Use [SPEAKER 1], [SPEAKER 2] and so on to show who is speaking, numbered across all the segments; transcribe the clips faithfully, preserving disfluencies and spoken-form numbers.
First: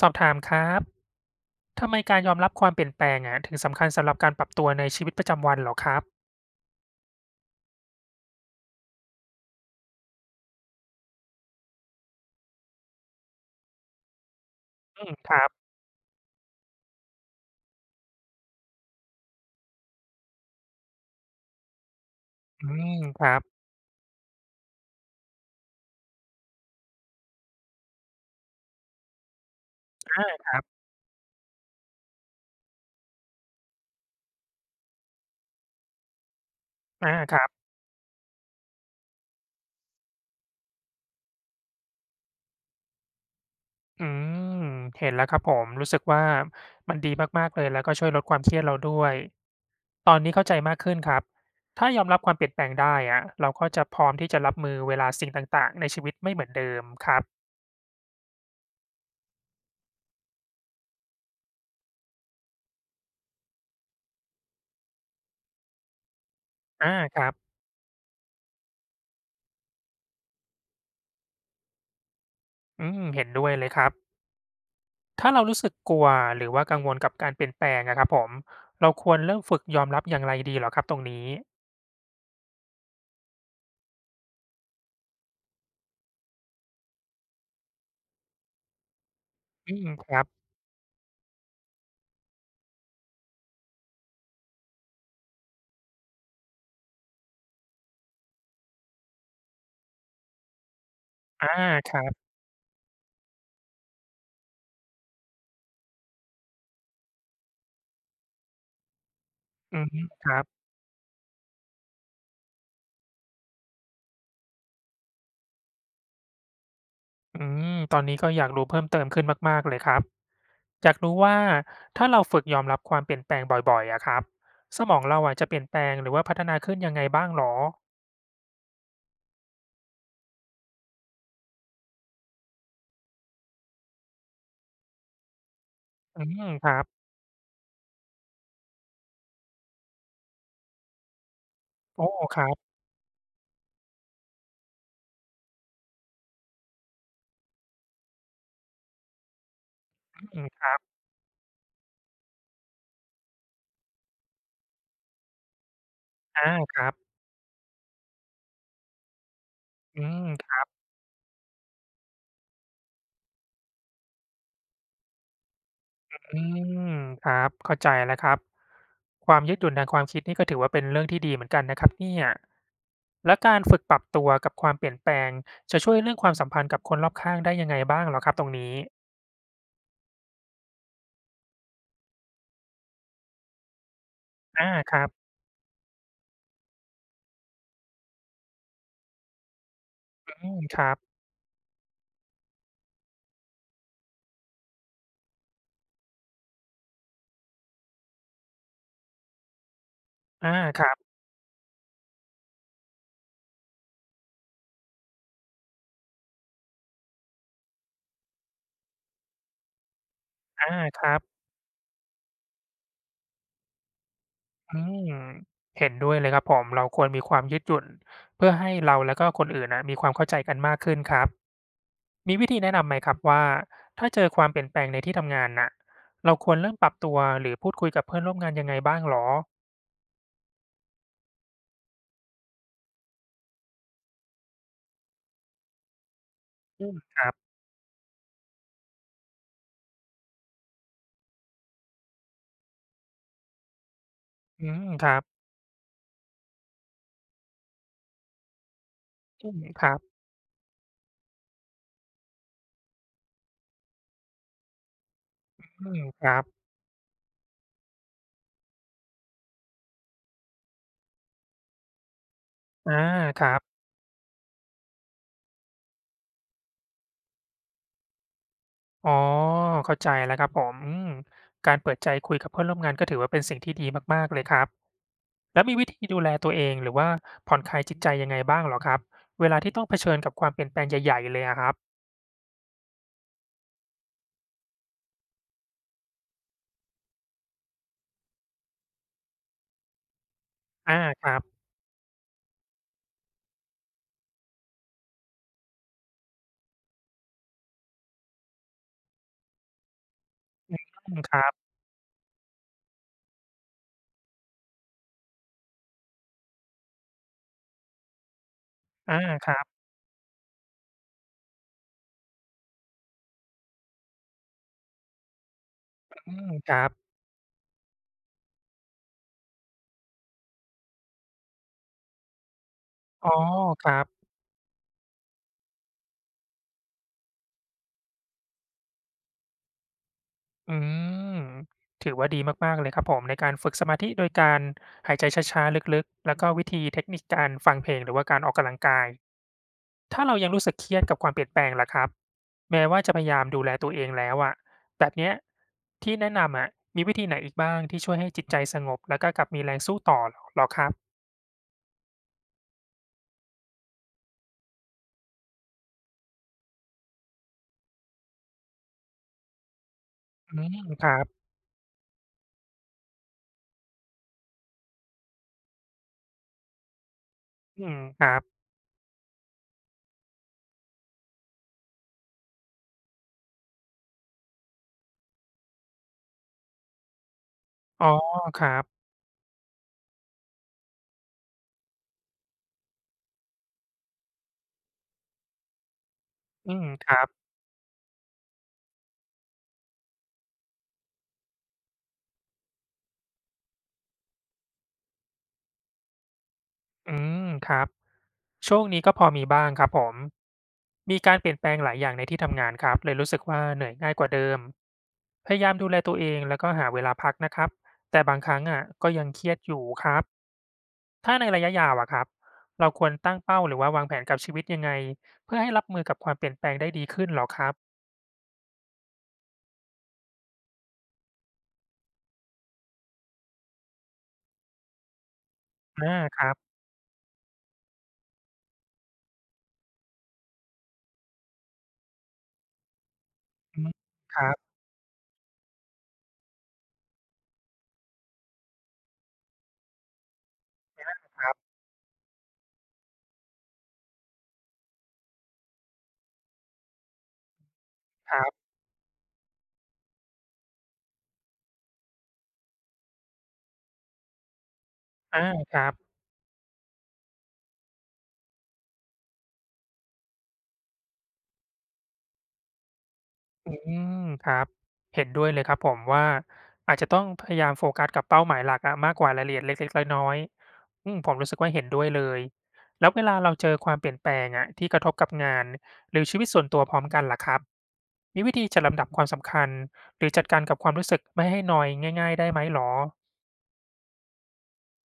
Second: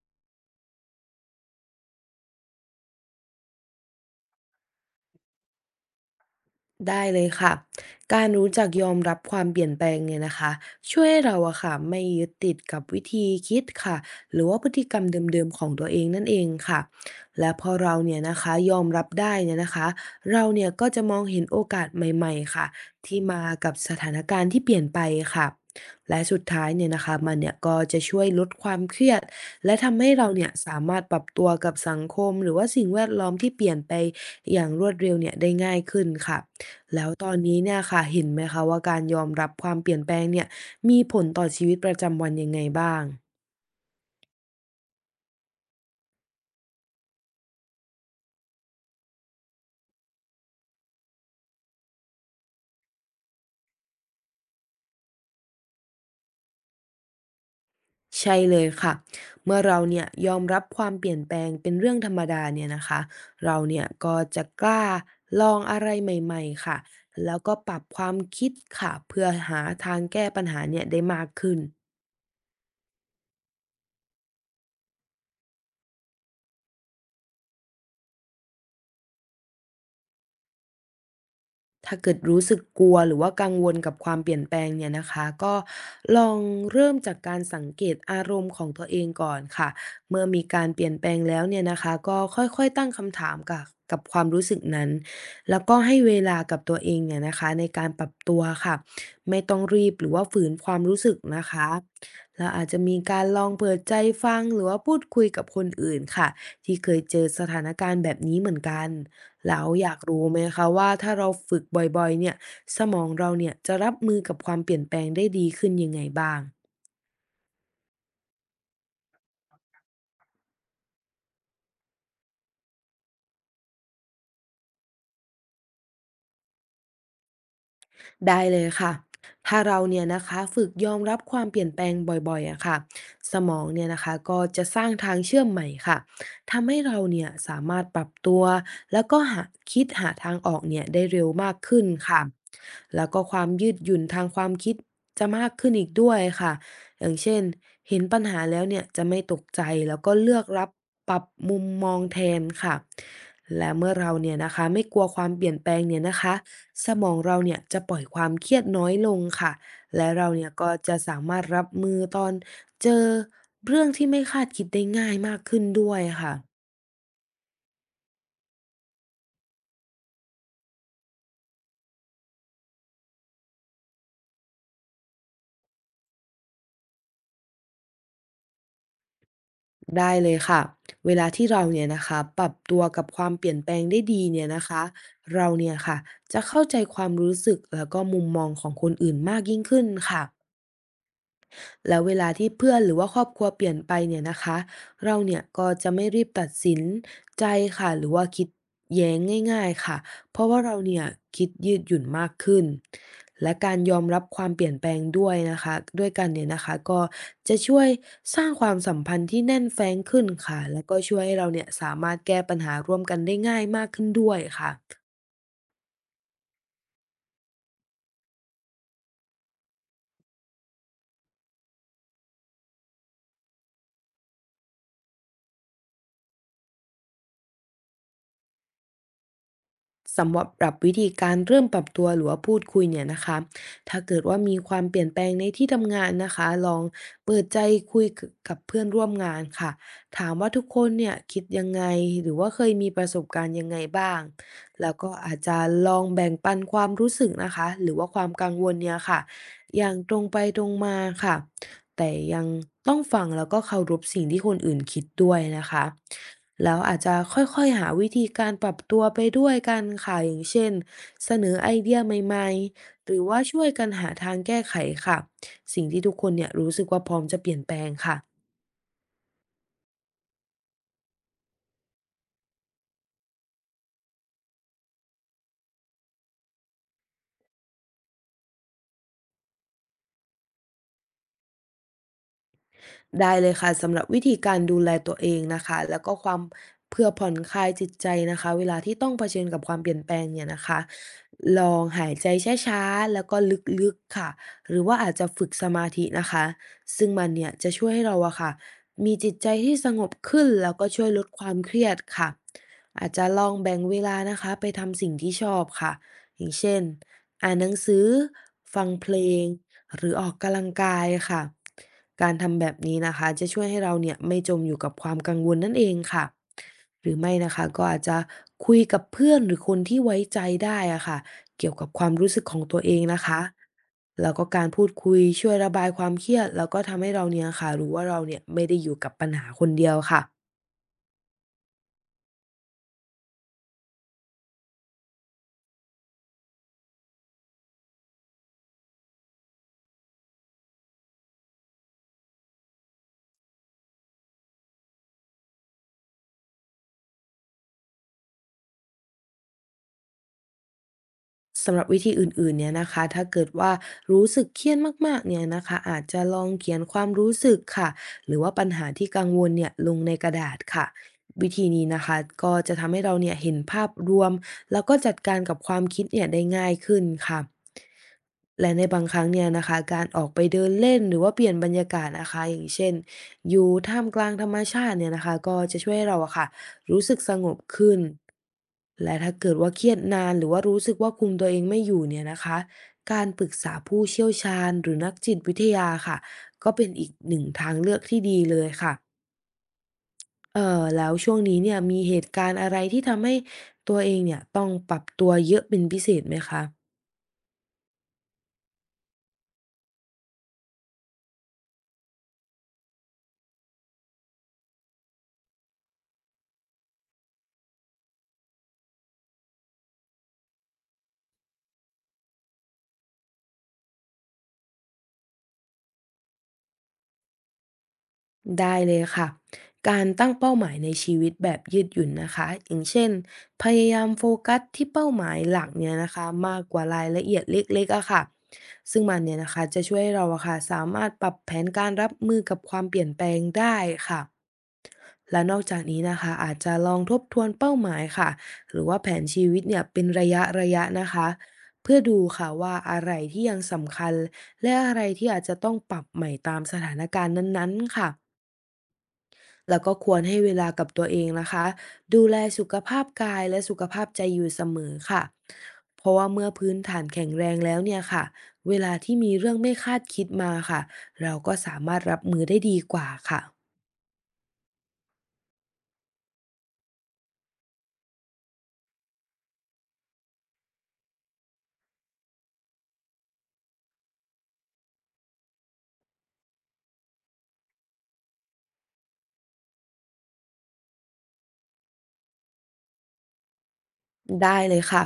[SPEAKER 1] สอบถามครับ ทำไมการยอมรับความเปลี่ยนแปลงอะถึงสำคัญสำหรับการปรับตัวในชีวิตประจำวันเหรอครับ
[SPEAKER 2] ได้เลยค่ะการรู้จักยอมรับความเปลี่ยนแปลงเนี่ยนะคะช่วยให้เราอะค่ะไม่ยึดติดกับวิธีคิดค่ะหรือว่าพฤติกรร
[SPEAKER 1] อื
[SPEAKER 2] ม
[SPEAKER 1] ม
[SPEAKER 2] เ
[SPEAKER 1] ครั
[SPEAKER 2] ดิม
[SPEAKER 1] บ
[SPEAKER 2] ๆของตัวเองนั่นเองค่ะและพอเราเนี่ยนะคะยอมรับได้เนี่ยนะคะเราเนี่ยก็จะมองเห็นโอกาสใหม่ๆค่ะ
[SPEAKER 1] อืม
[SPEAKER 2] ที่
[SPEAKER 1] ครั
[SPEAKER 2] มา
[SPEAKER 1] บ
[SPEAKER 2] กับสถานการณ์ที่เปลี่ยนไปค่ะและสุดท้ายเนี่ยนะคะมันเนี่ยก็จะช่วยลดความเครียดและทำให้
[SPEAKER 1] อ
[SPEAKER 2] เรา
[SPEAKER 1] า
[SPEAKER 2] เนี่ยสามารถปรับตัวกับสังคมหรือว่าสิ่งแวดล้อมที่เปลี่ยนไปอย่างรวดเร็วเนี่ยได้ง่ายขึ้นค่ะ แล้ว
[SPEAKER 1] อา
[SPEAKER 2] ตอ
[SPEAKER 1] ค
[SPEAKER 2] น
[SPEAKER 1] รั
[SPEAKER 2] นี้
[SPEAKER 1] บ
[SPEAKER 2] เนี่ยค่ะเห็นไหมคะว่าการยอมรับความเปลี่ยนแปลงเนี่ยมีผลต่อชีวิตประจำวันยังไงบ้าง
[SPEAKER 1] อืมเห็นแล้วครับผมรู้สึกว่ามันดีมากๆเลยแล้วก็ช่วยลดความเครียดเราด้วยตอนนี้เข้าใจมากขึ้นครับถ้ายอมรับความเปลี่ยนแปลงได้อะเราก็จะพร้อมที่จะรับมือเวลาสิ่งต่างๆในชีวิตไม่เหมือนเดิมครับ
[SPEAKER 2] ใช่เลยค่ะเมื่อเราเนี่ยยอมรับความเปลี่ยนแปลงเป็นเรื่องธรรมดาเนี่ยนะคะเราเนี่ยก็จะกล้าลองอะไรใหม่ๆค่ะ
[SPEAKER 1] อาครับ
[SPEAKER 2] แล้วก็ปรับความคิดค่ะเพื่อหาทางแก้ปัญหาเนี่ยได้มากขึ้น
[SPEAKER 1] อืมเห็นด้วยเลยครับ ถ้าเรารู้สึกกลัวหรือว่ากังวลกับการเปลี่ยนแปลงอะครับผมเราควรเริ่มฝึกยอมรับอย่างไรดีเหรอครับตรงนี้
[SPEAKER 2] ถ้าเกิดรู้สึกกลัวหรือว่ากังวลกับความเปลี่ยนแปลงเนี่ยนะคะก็ลองเริ่มจากการสังเกตอารมณ์ของตัวเองก่อนค่ะ
[SPEAKER 1] อืมครั
[SPEAKER 2] เมื่อ
[SPEAKER 1] บ
[SPEAKER 2] มีการเปลี่ยนแปลงแล้วเนี่ยนะคะก็ค่อยๆตั้งคำถามกับกับความรู้สึกนั้นแล้วก็ให้เวลากับตัวเองเนี่ยนะคะในการปรับตัวค่ะไม่ต้องรีบหรือว่าฝืนความรู้สึกนะ
[SPEAKER 1] อา
[SPEAKER 2] คะ
[SPEAKER 1] ครับ
[SPEAKER 2] เราอาจจะมีการลองเปิดใจฟังหรือว่าพูดคุยกับคนอื่นค่ะที่เคยเจอสถานการณ์แบบนี้เหมือนกัน แล้ว
[SPEAKER 1] อื
[SPEAKER 2] อ
[SPEAKER 1] อ
[SPEAKER 2] ยาก
[SPEAKER 1] ฮึ
[SPEAKER 2] รู้
[SPEAKER 1] ค
[SPEAKER 2] ไหม
[SPEAKER 1] รับ
[SPEAKER 2] คะว่าถ้าเราฝึกบ่อยๆเนี่ยสมองเราเนี่ยจะรับมือกับความเปลี่ยนแปลงได้ดีขึ้นยังไงบ้าง
[SPEAKER 1] อืม ตอนนี้ก็อยากรู้เพิ่มเติมขึ้นมากๆเลยครับอยากรู้ว่าถ้าเราฝึกยอมรับความเปลี่ยนแปลงบ่อยๆอะครับ สมองเราอะจะเปลี่ยนแปลงหรือว่าพัฒนาขึ้นยังไงบ้างเหรอ
[SPEAKER 2] ได้เลยค่ะถ้าเราเนี่ยนะคะฝึกยอมรับความเปลี่ยนแปลงบ่อยๆอะค่ะสมองเนี่ยนะคะก็จะสร้างทางเชื่อมใหม่ค่ะ
[SPEAKER 1] อืมค
[SPEAKER 2] ทำให้
[SPEAKER 1] รับ
[SPEAKER 2] เราเนี่ยสามารถปรับตัวแล้วก็หาคิดหาทางออกเนี่ยได้เร็วมากขึ้น
[SPEAKER 1] โอ้
[SPEAKER 2] ค่ะ
[SPEAKER 1] ครับ
[SPEAKER 2] แล้วก็ความยืดหยุ่นทางความคิดจะมากขึ้นอีกด้วยค่ะ อย่างเช่นเห็นปัญหาแล้วเนี่ยจะไม่ตกใจแล้วก็เลื
[SPEAKER 1] อื
[SPEAKER 2] อกรั
[SPEAKER 1] ม
[SPEAKER 2] บปรับมุมมองแทนค่ะและเมื่อเราเนี่ยนะคะไม่กลัวความเปลี่ยนแปลงเนี่ยนะคะ
[SPEAKER 1] อาค
[SPEAKER 2] ส
[SPEAKER 1] รับ
[SPEAKER 2] มองเราเนี่ยจะปล่อยความเครียดน้อยลงค่ะ
[SPEAKER 1] อื
[SPEAKER 2] และ
[SPEAKER 1] ม
[SPEAKER 2] เราเนี่ยก็จะสามารถรับมือตอนเจอเรื่องที่ไม่คาดคิดได้ง่ายมากขึ้นด้วยค่ะ
[SPEAKER 1] อืมครับเข้าใจแล้วครับความยืดหยุ่นทางความคิดนี่ก็ถือว่าเป็นเรื่องที่ดีเหมือนกันนะครับเนี่ยและการฝึกปรับตัวกับความเปลี่ยนแปลงจะช่วยเรื่องความสัมพันธ์กับคนรอบข้างได้ยังไงบ้างเหรอครับตรงนี้
[SPEAKER 2] ได้เลยค่ะ เวลาที่เราเนี่ยนะคะปรับตัวกับความเปลี่ยนแปลงได้ดีเนี่ยนะ
[SPEAKER 1] อา
[SPEAKER 2] คะ
[SPEAKER 1] ครับ
[SPEAKER 2] เราเนี่ยค่ะจะเข้าใจความรู้สึกแล้วก็มุมมองของคนอื่นมากยิ่งขึ้นค่ะ
[SPEAKER 1] อืมครับ
[SPEAKER 2] แล้วเวลาที่เพื่อนหรือว่าครอบครัวเปลี่ยนไปเนี่ยนะคะเราเนี่ยก็จะไม่รีบตัดสินใจค่ะหรือว่าคิดแย้งง่ายๆค่ะเพราะ
[SPEAKER 1] อา
[SPEAKER 2] ว่าเรา
[SPEAKER 1] ครั
[SPEAKER 2] เนี่ย
[SPEAKER 1] บ
[SPEAKER 2] คิดยืดหยุ่นมากขึ้นและการยอมรับความเปลี่ยนแปลงด้วยนะคะด้วยกันเนี่ยนะคะก็จะช่วยสร้างความสัมพันธ์ที่แน่นแฟ้งขึ้นค่ะ
[SPEAKER 1] อา
[SPEAKER 2] แล้วก็
[SPEAKER 1] ครั
[SPEAKER 2] ช่ว
[SPEAKER 1] บ
[SPEAKER 2] ยให้เราเนี่ยสามารถแก้ปัญหาร่วมกันได้ง่ายมากขึ้นด้วยค่ะ
[SPEAKER 1] อืมเห็นด้วยเลยครับผมเราควรมีความยืดหยุ่นเพื่อให้เราแล้วก็คนอื่นน่ะมีความเข้าใจกันมากขึ้นครับ มีวิธีแนะนำไหมครับว่าถ้าเจอความเปลี่ยนแปลงในที่ทำงานน่ะเราควรเริ่มปรับตัวหรือพูดคุยกับเพื่อนร่วมงานยังไงบ้างเหรอ
[SPEAKER 2] สำหรับปรับวิธีการเริ่มปรับตัวหรือว่าพูดคุยเนี่ยนะคะถ้าเกิดว่ามีความเปลี่ยนแปลงในที่ทำงานนะคะลอง
[SPEAKER 1] อืมครับ
[SPEAKER 2] เปิดใจคุยกับเพื่อนร่วมงานค่ะถามว่าทุกคนเนี่ยคิดยังไงหรือว่าเคยมีประสบการณ์ยังไงบ้าง
[SPEAKER 1] อืม
[SPEAKER 2] แล้ว
[SPEAKER 1] ค
[SPEAKER 2] ก็
[SPEAKER 1] รับ
[SPEAKER 2] อาจจะลองแบ่งปันความรู้สึกนะคะหรือว่าความกังวลเนี่ยค่ะ
[SPEAKER 1] อืม
[SPEAKER 2] อ
[SPEAKER 1] ค
[SPEAKER 2] ย่า
[SPEAKER 1] รั
[SPEAKER 2] ง
[SPEAKER 1] บ
[SPEAKER 2] ตรงไปตรงมาค่ะ แต่ยังต้องฟังแล้วก็เคารพสิ่งที่คนอื่นคิดด้วยนะคะ
[SPEAKER 1] อืมครับ
[SPEAKER 2] แล้วอาจจะค่อยๆหาวิธีการปรับตัวไปด้วยกันค่ะอย่างเช่นเสนอไอเดียใหม่
[SPEAKER 1] อา
[SPEAKER 2] ๆหรือว่า
[SPEAKER 1] ครั
[SPEAKER 2] ช่วย
[SPEAKER 1] บ
[SPEAKER 2] กันหาทางแก้ไขค่ะสิ่งที่ทุกคนเนี่ยรู้สึกว่าพร้อมจะเปลี่ยนแปลงค่ะ
[SPEAKER 1] อ๋อเข้าใจแล้วครับผมอืมการเปิดใจคุยกับเพื่อนร่วมงานก็ถือว่าเป็นสิ่งที่ดีมากๆเลยครับแล้วมีวิธีดูแลตัวเองหรือว่าผ่อนคลายจิตใจยังไงบ้างเหรอครับเวลาที่ต้องเผชิญกับความเปลี่ยนแปลงใหญ่ๆเลยอะครับ
[SPEAKER 2] ได้เลยค่ะสำหรับวิธีการดูแลตัวเองนะคะแล้วก็ความเพื่อผ่อนคลายจิตใจนะคะเวลาที่ต้องเผชิญกับความเปลี่ยนแปลงเนี่ยนะคะ
[SPEAKER 1] อาครับ
[SPEAKER 2] ลองหายใจช้าๆแล้วก็ลึกๆค่ะหรือว่าอาจจะฝึกสมาธินะคะซึ่งมันเนี่ยจะช่วยให้เราอะค่ะมีจิตใจที่สงบขึ้นแล้วก็ช่วย
[SPEAKER 1] อื
[SPEAKER 2] ล
[SPEAKER 1] ม
[SPEAKER 2] ด
[SPEAKER 1] ค
[SPEAKER 2] ค
[SPEAKER 1] รั
[SPEAKER 2] วา
[SPEAKER 1] บ
[SPEAKER 2] มเครียดค่ะอาจจะลองแบ่งเวลานะคะไปทำสิ่งที่ชอบค่ะอย่างเช่นอ่านหนังสือฟังเพ
[SPEAKER 1] อา
[SPEAKER 2] ลง
[SPEAKER 1] ครับ
[SPEAKER 2] หรือออกกำลังกายค่ะ การทำแบบนี้นะคะจะช่วยให้เราเนี่ยไม่จมอยู่กับความกังวลนั่นเองค่ะ
[SPEAKER 1] อืมครับ
[SPEAKER 2] หรือไม่นะคะก็อาจจะคุยกับเพื่อนหรือคนที่ไว้ใจได้อะค่ะเกี่ยวกับความรู้สึกของตัวเองนะ
[SPEAKER 1] อ๋อ
[SPEAKER 2] คะ
[SPEAKER 1] ครับ
[SPEAKER 2] แล้วก็การพูดคุยช่วยระบายความเครียดแล้วก็ทำให้เราเนี่ยค่ะรู้ว่าเราเนี่ยไม่ได้อยู่กับปัญหาคนเดียวค่ะ
[SPEAKER 1] อืมถือว่าดีมากๆเลยครับผมในการฝึกสมาธิโดยการหายใจช้าๆลึกๆแล้วก็วิธีเทคนิคการฟังเพลงหรือว่าการออกกำลังกายถ้าเรายังรู้สึกเครียดกับความเปลี่ยนแปลงล่ะครับแม้ว่าจะพยายามดูแลตัวเองแล้วอะแบบเนี้ยที่แนะนำอะมีวิธีไหนอีกบ้างที่ช่วยให้จิตใจสงบแล้วก็กลับมีแรงสู้ต่อเหรอหรอครับ
[SPEAKER 2] สำหรับวิธีอื่นๆเนี่ยนะคะถ้าเกิดว่ารู้สึกเครียดมากๆเนี่ยนะคะอาจจะลองเขียนความรู้สึกค่ะหรือว่าปัญหาที่กังวลเนี่ยลงในกระดา
[SPEAKER 1] อื
[SPEAKER 2] ษ
[SPEAKER 1] ม
[SPEAKER 2] ค่ะ
[SPEAKER 1] ครับ
[SPEAKER 2] วิธีนี้นะคะก็จะทำให้เราเนี่ยเห็นภาพรวมแล้วก็จัดการกับความคิดเนี่ยได้ง่ายขึ้นค่ะ
[SPEAKER 1] อืมครับ
[SPEAKER 2] และในบางครั้งเนี่ยนะคะการออกไปเดินเล่นหรือว่าเปลี่ยนบรรยากาศนะคะอย่างเช่นอยู่ท่ามกลางธรรมชาติเนี่ยนะคะก็จะช่วยให้เราอะค่ะ รู้สึกสงบขึ้น
[SPEAKER 1] อ๋อครับ
[SPEAKER 2] และถ้าเกิดว่าเครียดนานหรือว่ารู้สึกว่าคุมตัวเองไม่อยู่เนี่ยนะคะการปรึกษาผู้เชี่ยวชาญหรือนักจิตวิทยาค่ะก็
[SPEAKER 1] อื
[SPEAKER 2] เป็
[SPEAKER 1] ม
[SPEAKER 2] น
[SPEAKER 1] ค
[SPEAKER 2] อีก
[SPEAKER 1] รั
[SPEAKER 2] หนึ่ง
[SPEAKER 1] บ
[SPEAKER 2] ทางเลือกที่ดีเลยค่ะเอ่อแล้วช่วงนี้เนี่ยมีเหตุการณ์อะไรที่ทำให้ตัวเองเนี่ยต้องปรับตัวเยอะเป็นพิเศษไหมคะ
[SPEAKER 1] อืมครับช่วงนี้ก็พอมีบ้างครับผมมีการเปลี่ยนแปลงหลายอย่างในที่ทำงานครับเลยรู้สึกว่าเหนื่อยง่ายกว่าเดิมพยายามดูแลตัวเองแล้วก็หาเวลาพักนะครับแต่บางครั้งอ่ะก็ยังเครียดอยู่ครับถ้าในระยะยาวอะครับเราควรตั้งเป้าหรือว่าวางแผนกับชีวิตยังไงเพื่อให้รับมือกับความเปลี่ยนแปลงได้ดีขึ้นเหรอครับ
[SPEAKER 2] ได้เลยค่ะการตั้งเป้าหมายในชีวิตแบบยืดหยุ่นนะคะอย่างเช่นพยายามโฟกัสที่เป้าหมายหลักเนี่ยนะ
[SPEAKER 1] อา
[SPEAKER 2] คะ
[SPEAKER 1] ครั
[SPEAKER 2] มา
[SPEAKER 1] บ
[SPEAKER 2] กกว่ารายละเอียดเล็กๆอะค่ะซึ่งมันเนี่ยนะคะจะช่วยให้เราอะค่ะสามารถปรับแผนการรับมือกับความเปลี่ยนแปลงได้
[SPEAKER 1] อืม
[SPEAKER 2] ค่ะ
[SPEAKER 1] ครับ
[SPEAKER 2] และนอกจากนี้นะคะอาจจะลองทบทวนเป้าหมายค่ะหรือว่าแผนชีวิตเนี่ยเป็นระยะระยะนะคะ
[SPEAKER 1] ครับ
[SPEAKER 2] เพื่อดูค่ะว่าอะไรที่ยังสำคัญและอะไรที่อาจจะต้องปรับใหม่ตามสถานการณ์นั้นๆค่ะ
[SPEAKER 1] ครับ
[SPEAKER 2] แล้วก็ควรให้เวลากับตัวเองนะคะดูแลสุขภาพกายและสุขภาพใจอยู่เสมอค่ะ
[SPEAKER 1] อาครั
[SPEAKER 2] เพราะ
[SPEAKER 1] บ
[SPEAKER 2] ว่าเมื่อพื้นฐานแข็งแรงแล้วเนี่ยค่ะเวลาที่มีเรื่องไม่คาดคิดมาค่ะเราก็สามารถรับมือได้ดีกว่าค่ะ
[SPEAKER 1] อืมครับเห็นด้วยเลยครับผมว่าอาจจะต้องพยายามโฟกัสกับเป้าหมายหลักอะมากกว่ารายละเอียดเล็กๆน้อยๆอืมผมรู้สึกว่าเห็นด้วยเลยแล้วเวลาเราเจอความเปลี่ยนแปลงอะที่กระทบกับงานหรือชีวิตส่วนตัวพร้อมกันล่ะครับมีวิธีจัดลำดับความสำคัญหรือจัดการกับความรู้สึกไม่ให้นอยง่ายๆได้ไหมหรอ
[SPEAKER 2] ได้เลยค่ะ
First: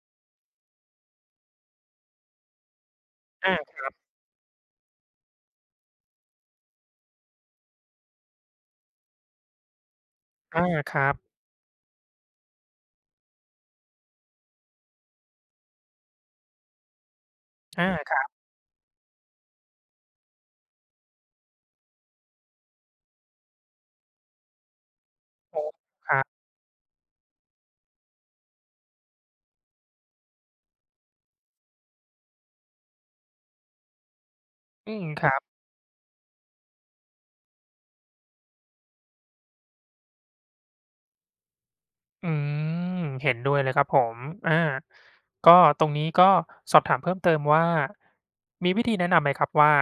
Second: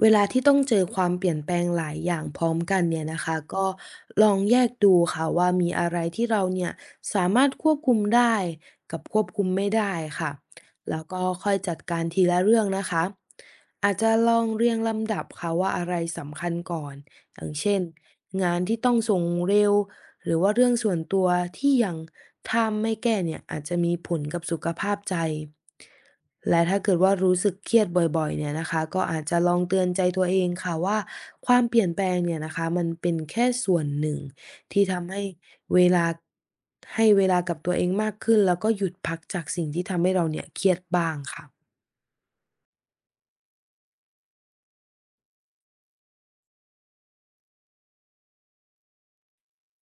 [SPEAKER 2] เวลาที่ต้องเจอความเปลี่ยนแปลงหลายอย่างพร้อมกันเนี่ยนะคะก็
[SPEAKER 1] อา
[SPEAKER 2] ลองแยกดูค่ะว่ามีอะไรที่เราเนี่ยสามารถควบคุมได้กับควบคุมไม่ได้ค่ะ
[SPEAKER 1] อาค
[SPEAKER 2] แล้ว
[SPEAKER 1] รับ
[SPEAKER 2] ก็ค่อยจัดการทีละเรื่องนะคะอาจจะลองเรียงลำดับค่ะว่าอะไรสำคัญก่อนอย่างเช่น
[SPEAKER 1] อาครับ
[SPEAKER 2] งานที่ต้องส่งเร็วหรือว่าเรื่องส่วนตัวที่ยังถ้าไม่แก้เนี่ยอาจจะมีผลกับสุขภาพใจ
[SPEAKER 1] ผมครับ
[SPEAKER 2] และถ้าเกิดว่ารู้สึกเครียดบ่อยๆเนี่ยนะคะก็อาจจะลองเตือนใจตัวเองค่ะว่าความเปลี่ยนแปลงเนี่ยนะคะมันเป็นแค่ส่วนหนึ่งที่
[SPEAKER 1] อืม
[SPEAKER 2] ทำให้
[SPEAKER 1] ครับ
[SPEAKER 2] เวลาให้เวลากับตัวเองมากขึ้นแล้วก็หยุดพักจากสิ่งที่ทำให้เราเนี่ยเครียดบ้างค่ะ
[SPEAKER 1] อืมเห็นด้วยเลยครับผมอาก็ตรงนี้ก็สอบถามเพิ่มเติมว่ามีวิธีแนะนำไหมครับว่า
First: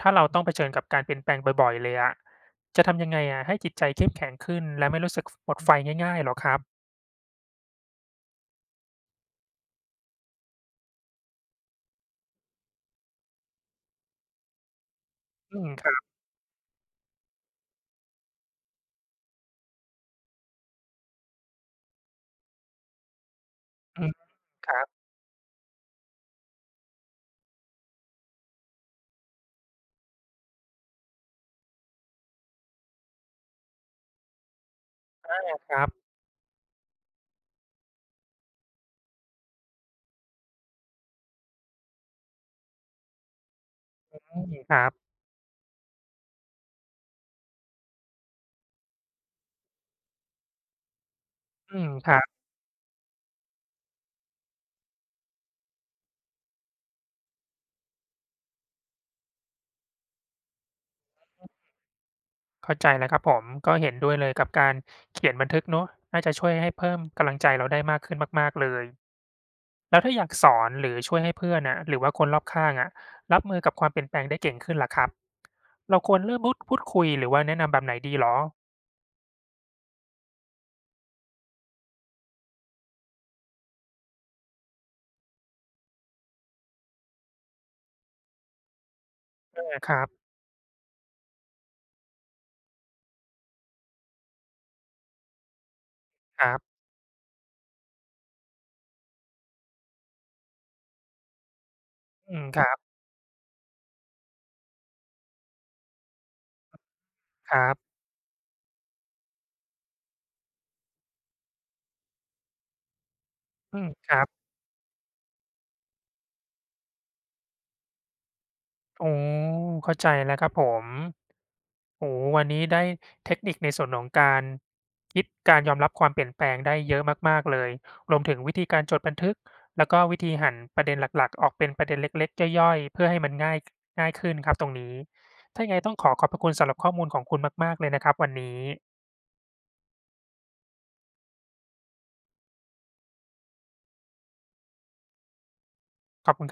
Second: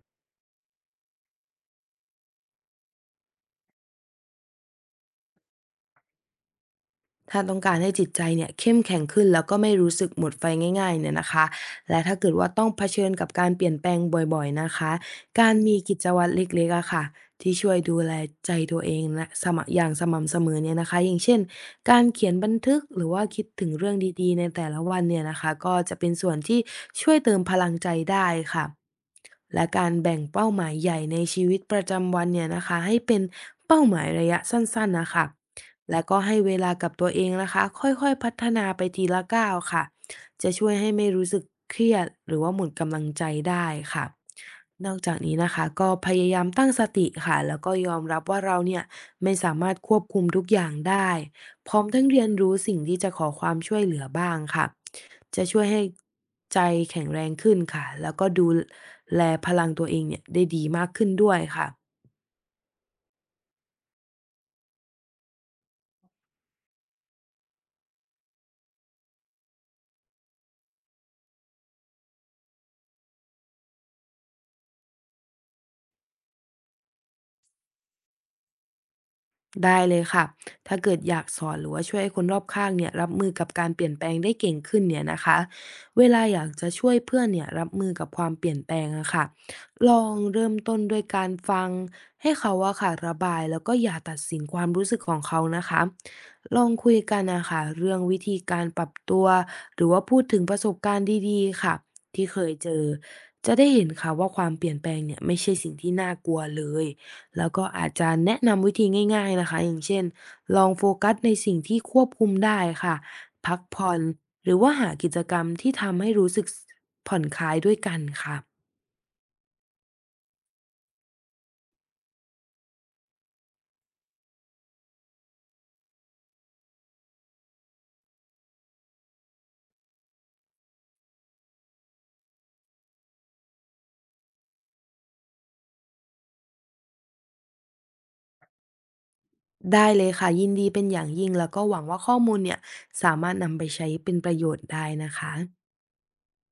[SPEAKER 1] ถ้าเราต้องเผชิญกับการเปลี่ยนแปลงบ่อยๆเลยอะจะทำยังไงอะให้จิตใจเข้มแข็งขึ้นและไม่รู้สึกหมดไฟง่ายๆหรอครับ
[SPEAKER 2] ถ้าต้องการให้จิตใจเนี่ยเข้มแข็งขึ้นแล้วก็ไม่รู้สึกหมดไฟง่ายๆเนี่ยนะคะและถ้าเกิดว่าต้องเผชิญกับการเปลี่ยนแปลงบ่อยๆนะคะการ
[SPEAKER 1] อืม
[SPEAKER 2] มี
[SPEAKER 1] ครั
[SPEAKER 2] กิจ
[SPEAKER 1] บ
[SPEAKER 2] วัตรเล็กๆอะค่ะที่ช่วยดูแลใจตัวเองและสม่ำอย่างสม่ำเสมอเนี่ยนะคะอย่างเช่นการเขียนบันทึกหรือว่าคิดถึงเรื่อง
[SPEAKER 1] อืม
[SPEAKER 2] ดีๆในแต่
[SPEAKER 1] ครั
[SPEAKER 2] ละ
[SPEAKER 1] บ
[SPEAKER 2] วันเนี่ยนะคะก็จะเป็นส่วนที่ช่วยเติมพลังใจได้ค่ะและการแบ่งเป้าหมายใหญ่ในชีวิตประจำวันเนี่ยนะคะให้เป็นเป้าหมายระยะสั้นๆน่ะค่ะ
[SPEAKER 1] ครั
[SPEAKER 2] แล้
[SPEAKER 1] บ
[SPEAKER 2] วก็ให้เวลากับตัวเองนะคะค่อยๆพัฒนาไปทีละก้าวค่ะจะช่วยให้ไม่รู้สึกเครียดหรือว่าหมดกำลังใจได้ค่ะ
[SPEAKER 1] อืมครั
[SPEAKER 2] นอก
[SPEAKER 1] บ
[SPEAKER 2] จากนี้นะคะก็พยายามตั้งสติค่ะแล้วก็ยอมรับว่าเราเนี่ยไม่สามารถควบคุมทุกอย่างได้พ
[SPEAKER 1] อื
[SPEAKER 2] ร้อม
[SPEAKER 1] ม
[SPEAKER 2] ทั้ง
[SPEAKER 1] ครั
[SPEAKER 2] เรียน
[SPEAKER 1] บ
[SPEAKER 2] รู้สิ่งที่จะขอความช่วยเหลือบ้างค่ะจะช่วยให้ใจแข็งแรงขึ้นค่ะแล้วก็ดูแลพลังตัวเองเนี่ยได้ดีมากขึ้นด้วยค่ะ
[SPEAKER 1] เข้าใจแล้วครับผมก็เห็นด้วยเลยกับการเขียนบันทึกเนอะน่าจะช่วยให้เพิ่มกำลังใจเราได้มากขึ้นมากๆเลย แล้วถ้าอยากสอนหรือช่วยให้เพื่อนน่ะหรือว่าคนรอบข้างอะรับมือกับความเปลี่ยนแปลงได้เก่งขึ้นล่ะครับเราควรเริ่มพูดพูดคุยหรือว่าแนะนำแบบไหนดีเหรอ
[SPEAKER 2] ได้เลยค่ะถ้าเกิดอยากสอนหรือว่าช่วยให้คนรอบข้างเนี่ยรับมือกับการเปลี่ยนแปลงได้เก่งขึ้นเนี่ยนะคะเวลาอยากจะช่วยเพื่อนเนี่ยรับมือกับความเปลี่ยนแปลงอะค่ะ
[SPEAKER 1] เออค
[SPEAKER 2] ลอ
[SPEAKER 1] รับ
[SPEAKER 2] ง
[SPEAKER 1] ๆ
[SPEAKER 2] เริ่มต้นด้วยการฟังให้เขาอะค่ะระบายแล้วก็อย่าตัดสินความรู้สึกของเขานะคะลองคุยกันนะคะเรื่องวิธีการปรับตัวหรือว่าพูดถึงประสบการณ์ดีๆค่ะที่
[SPEAKER 1] อื
[SPEAKER 2] เค
[SPEAKER 1] ม
[SPEAKER 2] ย
[SPEAKER 1] ครั
[SPEAKER 2] เจอ
[SPEAKER 1] บ
[SPEAKER 2] จะได้เห็นค่ะว่าความเปลี่ยนแปลงเนี่ยไม่ใช่สิ่งที่น่ากลัวเลย แล้ว
[SPEAKER 1] ค
[SPEAKER 2] ก็
[SPEAKER 1] รั
[SPEAKER 2] อาจ
[SPEAKER 1] บ
[SPEAKER 2] จะแนะนำวิธีง่ายๆนะคะอย่างเช่นลองโฟกัสในสิ่งที่ควบคุมได้ค่ะพัก
[SPEAKER 1] อืม
[SPEAKER 2] ผ่อน
[SPEAKER 1] ครับ
[SPEAKER 2] หรือว่าหากิจกรรมที่ทำให้รู้สึกผ่อนคลายด้วยกันค่ะ
[SPEAKER 1] โอ้เข้าใจแล้วครับผมโอ้โฮวันนี้ได้เทคนิคในส่วนของการคิดการยอมรับความเปลี่ยนแปลงได้เยอะมากๆเลยรวมถึงวิธีการจดบันทึกแล้วก็วิธีหั่นประเด็นหลักๆออกเป็นประเด็นเล็กๆย่อยๆเพื่อให้มันง่ายง่ายขึ้นครับตรงนี้ถ้ายังไงต้องขอขอบพระคุณสำหรับข้อมูลของคุณมากๆเลยนะครับวันนี้
[SPEAKER 2] ได้เลยค่ะยินดีเป็นอย่างยิ่งแล้วก็หวังว่าข้อมูลเนี่ยสามารถนำไปใช้เป็นประโยชน์ได้นะคะ
[SPEAKER 1] ขอบคุณ